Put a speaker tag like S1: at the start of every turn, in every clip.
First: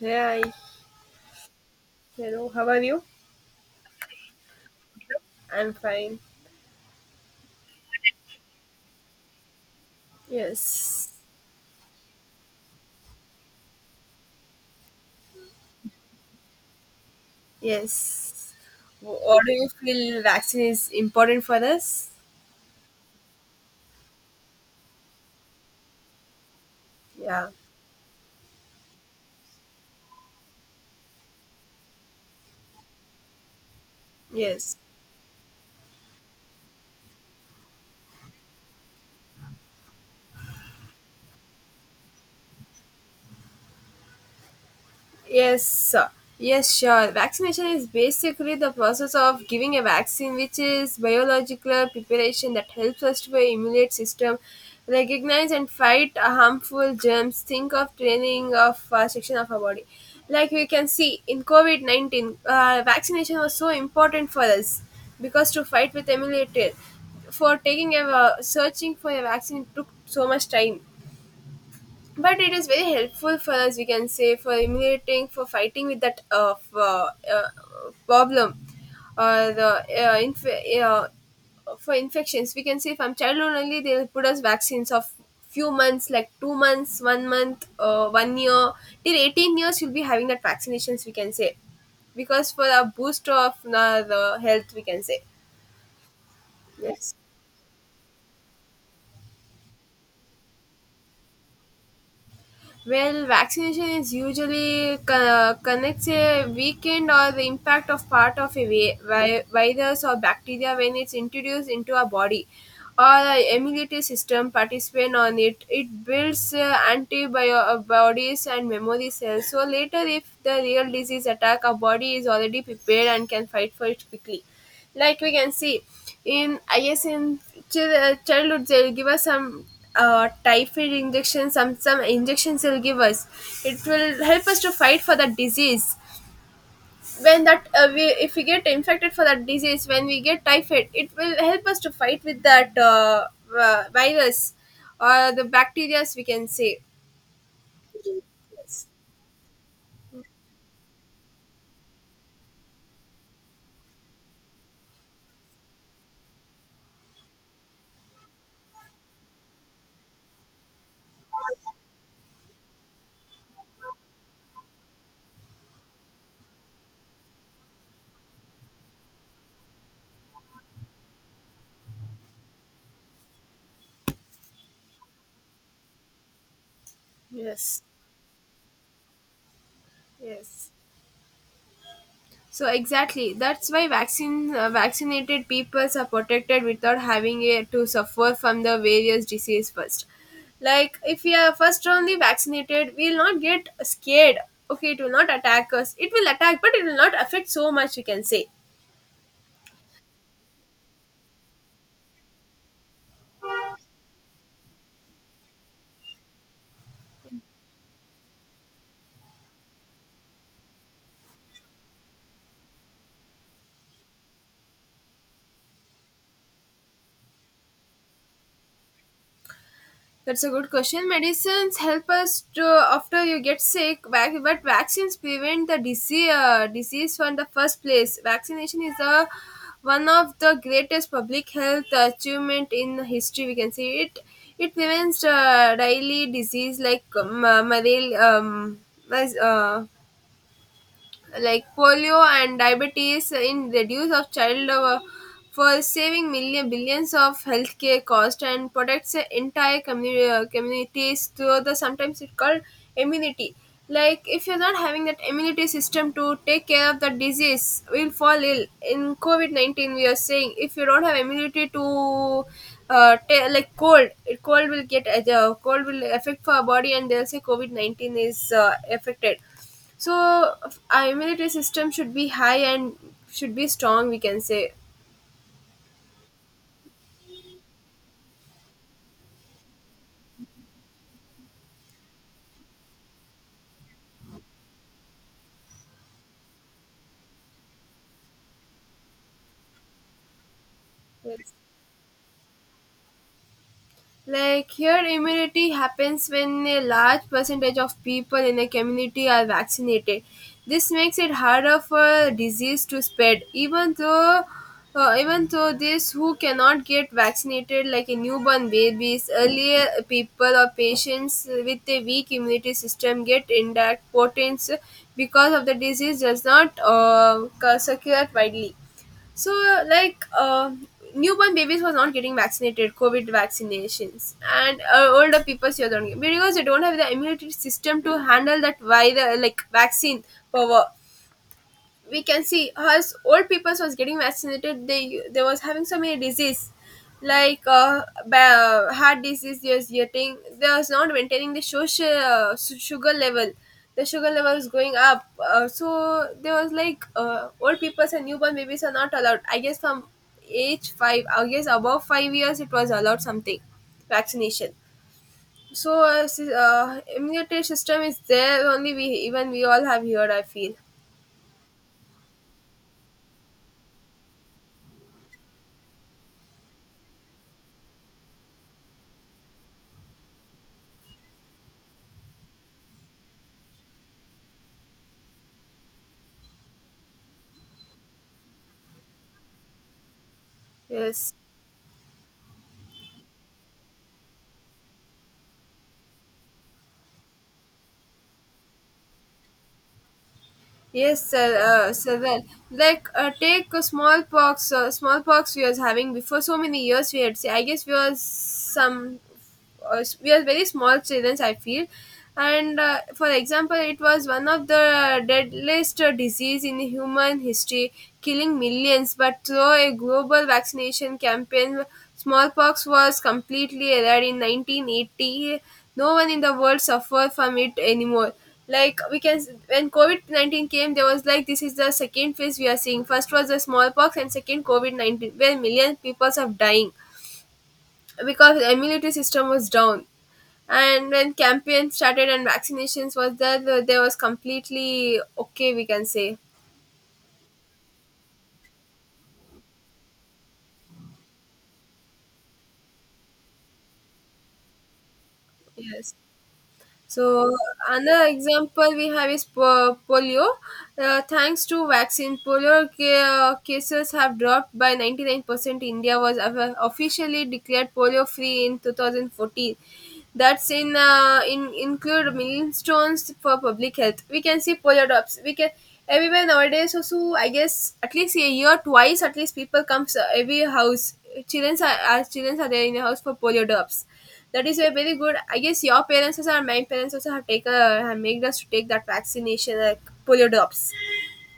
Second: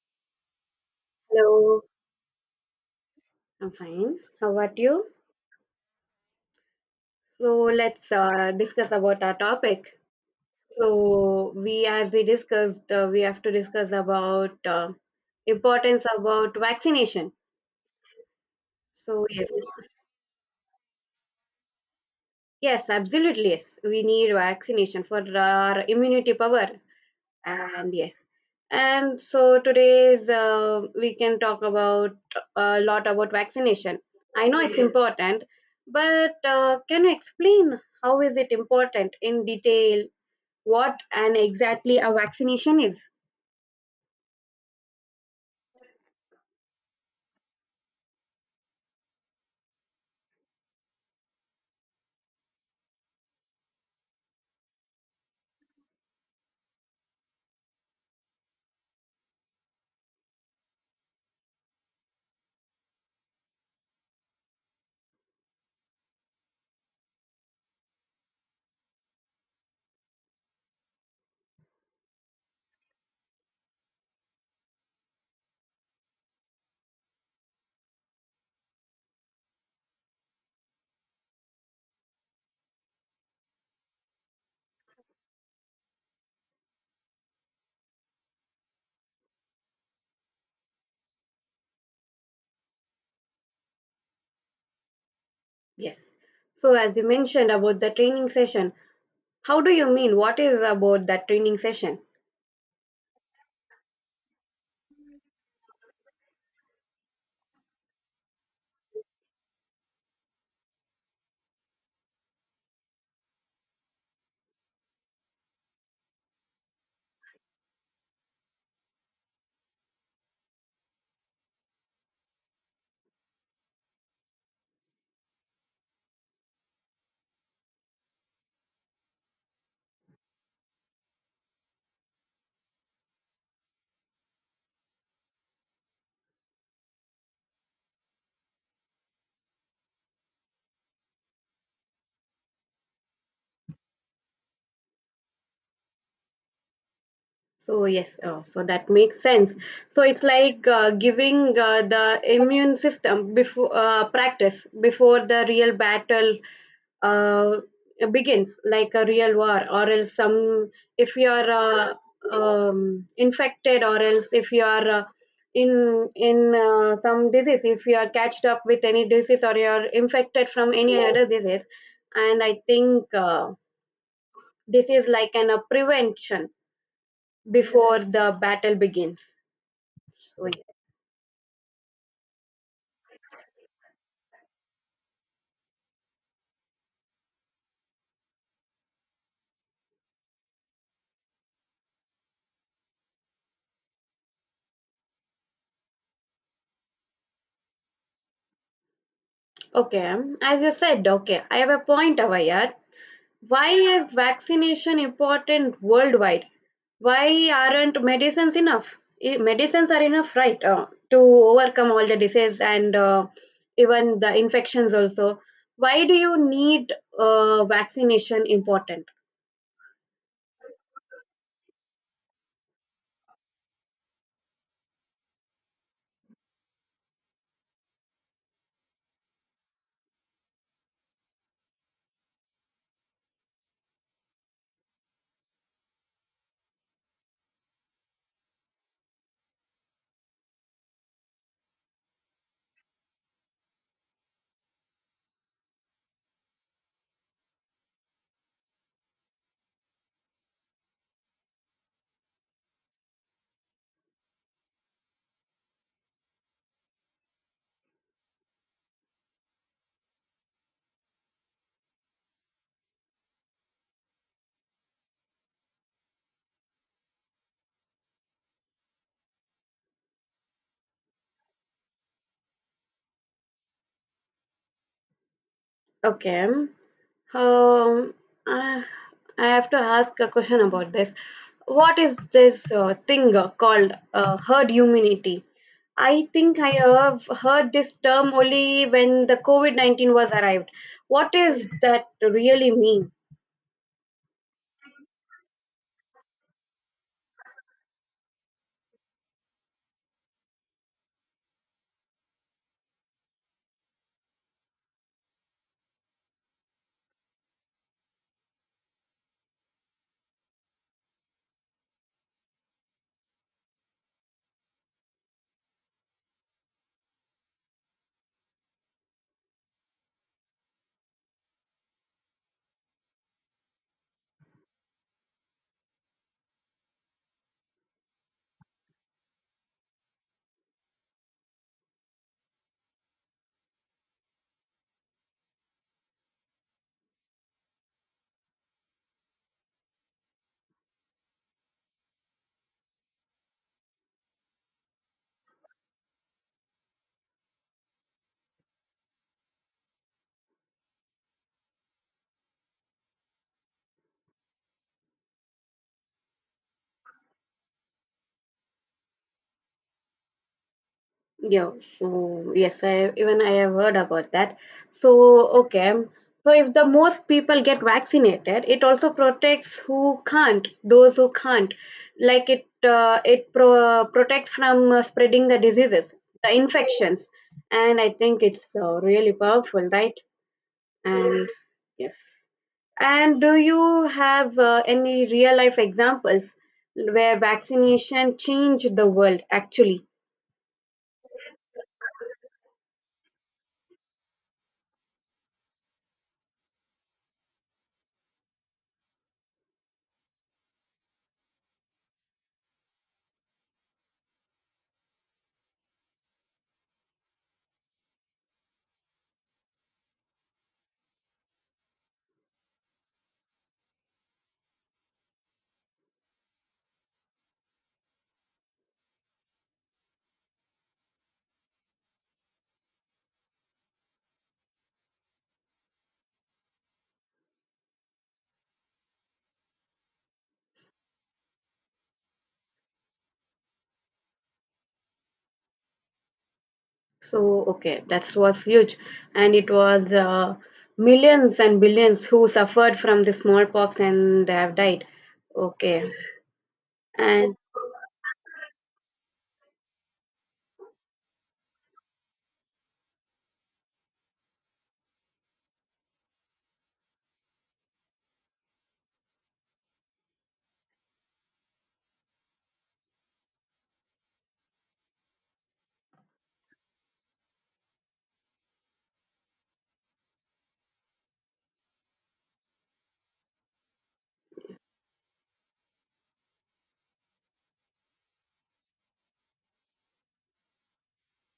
S1: Hey, hi,
S2: Hello,
S1: hello, how are you?
S2: I'm fine. How about you?
S1: I'm fine.
S2: So let's discuss about our topic.
S1: Yes,
S2: So we, as we discussed, we have to discuss about importance about vaccination.
S1: yes.
S2: So
S1: What do
S2: yes,
S1: you feel vaccine is important for us?
S2: yes, absolutely yes. We need vaccination for our immunity power
S1: Yeah,
S2: and yes, and so today's we can talk about a lot about vaccination. I know
S1: yes.
S2: it's, yes, important, but can you explain how is it important in detail, what and exactly a vaccination is.
S1: Yes, yes, sure. Vaccination is basically the process of giving a vaccine, which is biological preparation that helps us to our immune system recognize and fight harmful germs. Think of training of a section of our body. Like we can see in COVID 19, vaccination was so important for us because to fight with emulated for taking a searching for a vaccine took so much time, but it is very helpful for us we can say for emulating for fighting with that uh, problem or uh, inf- uh, for infections we can say from childhood only they'll put us vaccines of few months like 2 months one month one year till 18 years you'll be having that vaccinations we can say because for a boost of the health we can say.
S2: Yes, so as you
S1: Yes.
S2: mentioned about the training session, how do you mean, what is about that training session?
S1: Well, vaccination is usually connects a weakened or the impact of part of a virus or bacteria when it's introduced into our body or the immunity system participant on it. It builds antibodies and memory cells. So later, if the real disease attack, our body is already prepared and can fight for it quickly like we can see in I guess in childhood they'll give us some typhoid injections some injections they'll give us it will help us to fight for that disease when that we if we get infected for that disease when we get typhoid it will help us to fight with that virus or the bacteria we can say.
S2: So yes, so
S1: Yes.
S2: that makes sense. So it's like giving the immune system before practice before the real battle uh, begins, like a real war, or else some, if you are infected, or else if you are in some disease, if you are catched up with any disease or you are infected from any other disease, and I think this is like an a prevention
S1: Yes.
S2: before the battle begins. So, yeah.
S1: Yes. So exactly, that's why vaccine vaccinated peoples are protected without having to suffer from the various disease first. Like if we are first only vaccinated, we'll not get scared. Okay, it will not attack us. It will attack, but it will not affect so much, we can say.
S2: Okay, as you said, okay, I have a point over here. Why is vaccination important worldwide? Why aren't medicines enough? Eh, medicines are enough, right, to overcome all the disease and even the infections also. Why do you need vaccination important?
S1: That's a good question. Medicines help us to after you get sick, but vaccines prevent the disease from the first place. Vaccination is a one of the greatest public health achievement in history. We can see it. It prevents daily disease like malaria, mas- uh, like polio and diabetes in reduce of child for saving million billions of healthcare cost and protects the entire community communities through the sometimes it called immunity like if you're not having that immunity system to take care of the disease will fall ill in COVID-19 we are saying if you don't have immunity to ta like cold it cold will get cold will affect our body and they'll say COVID-19 is affected so, immunity system should be high and should be strong, we can say.
S2: Okay. Um, I I have to ask a question about this. What is this thing called herd immunity? I think I have heard this term only when the COVID 19 was arrived. What
S1: Yes.
S2: does that really mean?
S1: Like here, immunity happens when a large percentage of people in a community are vaccinated. This makes it harder for disease to spread, even though these who cannot get vaccinated like a newborn babies earlier people or patients with a weak immunity system get indirect potence because of the disease does not circulate widely so, like, newborn babies was not getting vaccinated, COVID vaccinations, and older people still don't get because they don't have the immunity system to handle that. Why the like vaccine power we can see as old people was getting vaccinated they was having so many disease like heart disease they was getting they was not maintaining the social sugar level the sugar level is going up so there was like old people and newborn babies are not allowed I guess from age 5 I guess above 5 years it was allowed something vaccination so immunity system is there only we even we all have here I feel.
S2: Yeah, so yes, I have heard about that. So okay, so if the most people get vaccinated, it also protects who can't, those who can't. Like it, it protects from spreading the diseases, the infections, and I think it's really powerful, right?
S1: Yes.
S2: And yes, and do you have any real life examples where vaccination changed the world actually?
S1: Yes, sir. Sir, well, like take a smallpox. Smallpox we was having before so many years. We had. Say, I guess we was some. We are very small children, I feel, and for example, it was one of the deadliest disease in human history, killing millions. But through a global vaccination campaign, smallpox was completely eradicated in 1980. No one in the world suffered from it anymore like we can s- when COVID-19 came there was like this is the second phase we are seeing first was the smallpox and second COVID-19 where million people are dying because the immunity system was down and when campaign started and vaccinations was there there was completely okay we can say.
S2: So, okay, that was huge. And it was millions and billions who suffered from the smallpox and they have died. Okay.
S1: Yes. So
S2: And
S1: another example we have is polio. Thanks to vaccine, polio cases have dropped by 99%. India was officially declared polio free in 2014 that's in include millstones for public health. We can see polar drops. We can everywhere nowadays also I guess at least a year twice at least people comes every house. Children are our children are there in the house for polio drops. That is a very good. I guess your parents also and my parents also have made us to take that vaccination like polio drops.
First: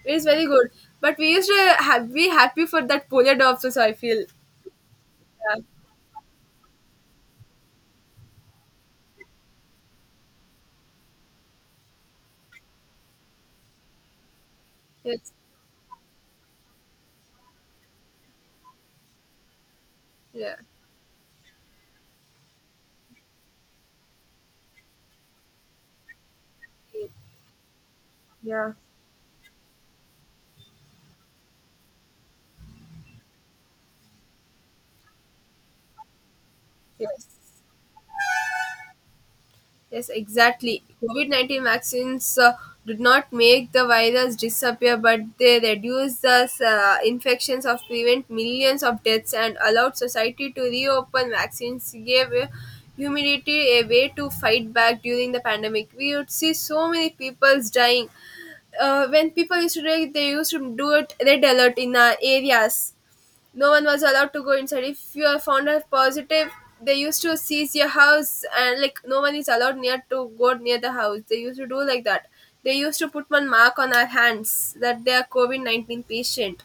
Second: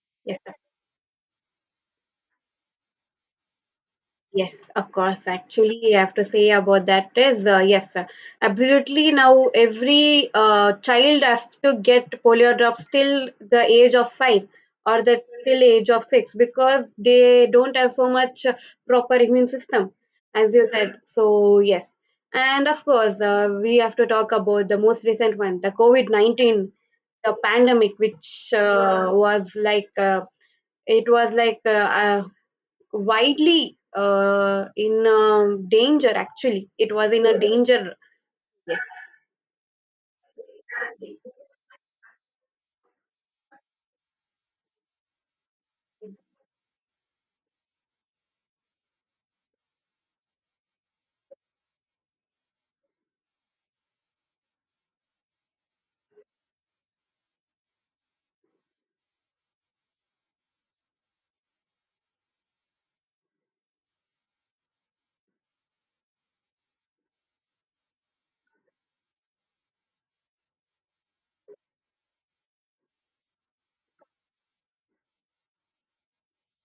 S1: It is
S2: yes.
S1: very good. But we used to have, be happy for that polio drops also, I feel.
S2: Yes, of course.
S1: Yeah.
S2: Actually, I have to say about that is absolutely. Now, every child has to get polio drops till the age of 5 or the
S1: Yes.
S2: still age of 6, because they don't have so much proper immune system, as
S1: Yeah.
S2: you said. So, yes. And of course, we have to talk about the most recent one, the COVID-19, the pandemic, which
S1: Yeah.
S2: was like it was like uh, widely in danger, actually it was in a
S1: Yes.
S2: danger.
S1: Yes, exactly. COVID 19 vaccines did not make the virus disappear, but they reduced the infections of prevent millions of deaths and allowed society to reopen. Vaccines gave humanity a way to fight back during the pandemic. We would see so many people's dying. When people used to do it, they used to do it red alert in areas. No one was allowed to go inside. If you are found as positive, they used to seize your house and like no one is allowed near to go near the house. They used to do like that. They used to put one mark on our hands that they are COVID 19 patient,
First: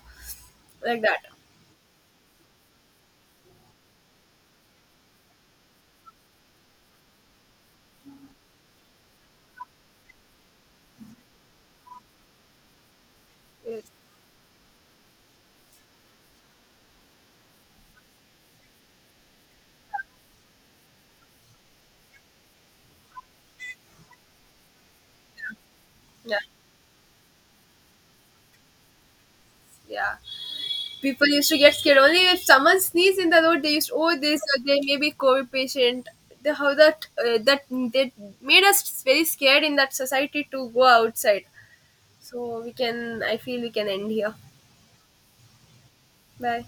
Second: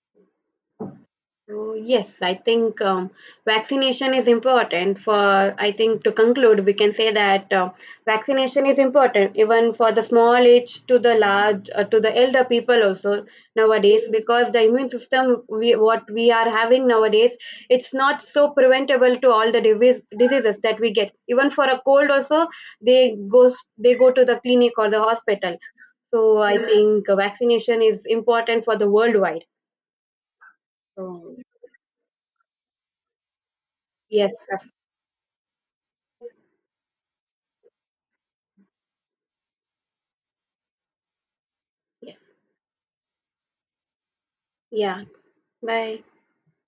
S1: like that.
S2: So yes, I think vaccination is important for, I think to conclude, we can say that vaccination is important even for the small age to the large, to the elder people also
S1: Yes.
S2: nowadays, because the immune system we, what we are having nowadays, it's not so preventable to all the diseases that we get. Even for a cold also, they go to the clinic or the hospital. So
S1: Yeah,
S2: I, yeah, think vaccination is important for the worldwide.
S1: yeah. People
S2: So
S1: used to get scared. Only if someone sneezed in the road, they used to, oh
S2: yes,
S1: this or they may be COVID patient. The, how that made us very scared in that society to go outside. So we can. I feel we can end here.
S2: yeah.
S1: Bye.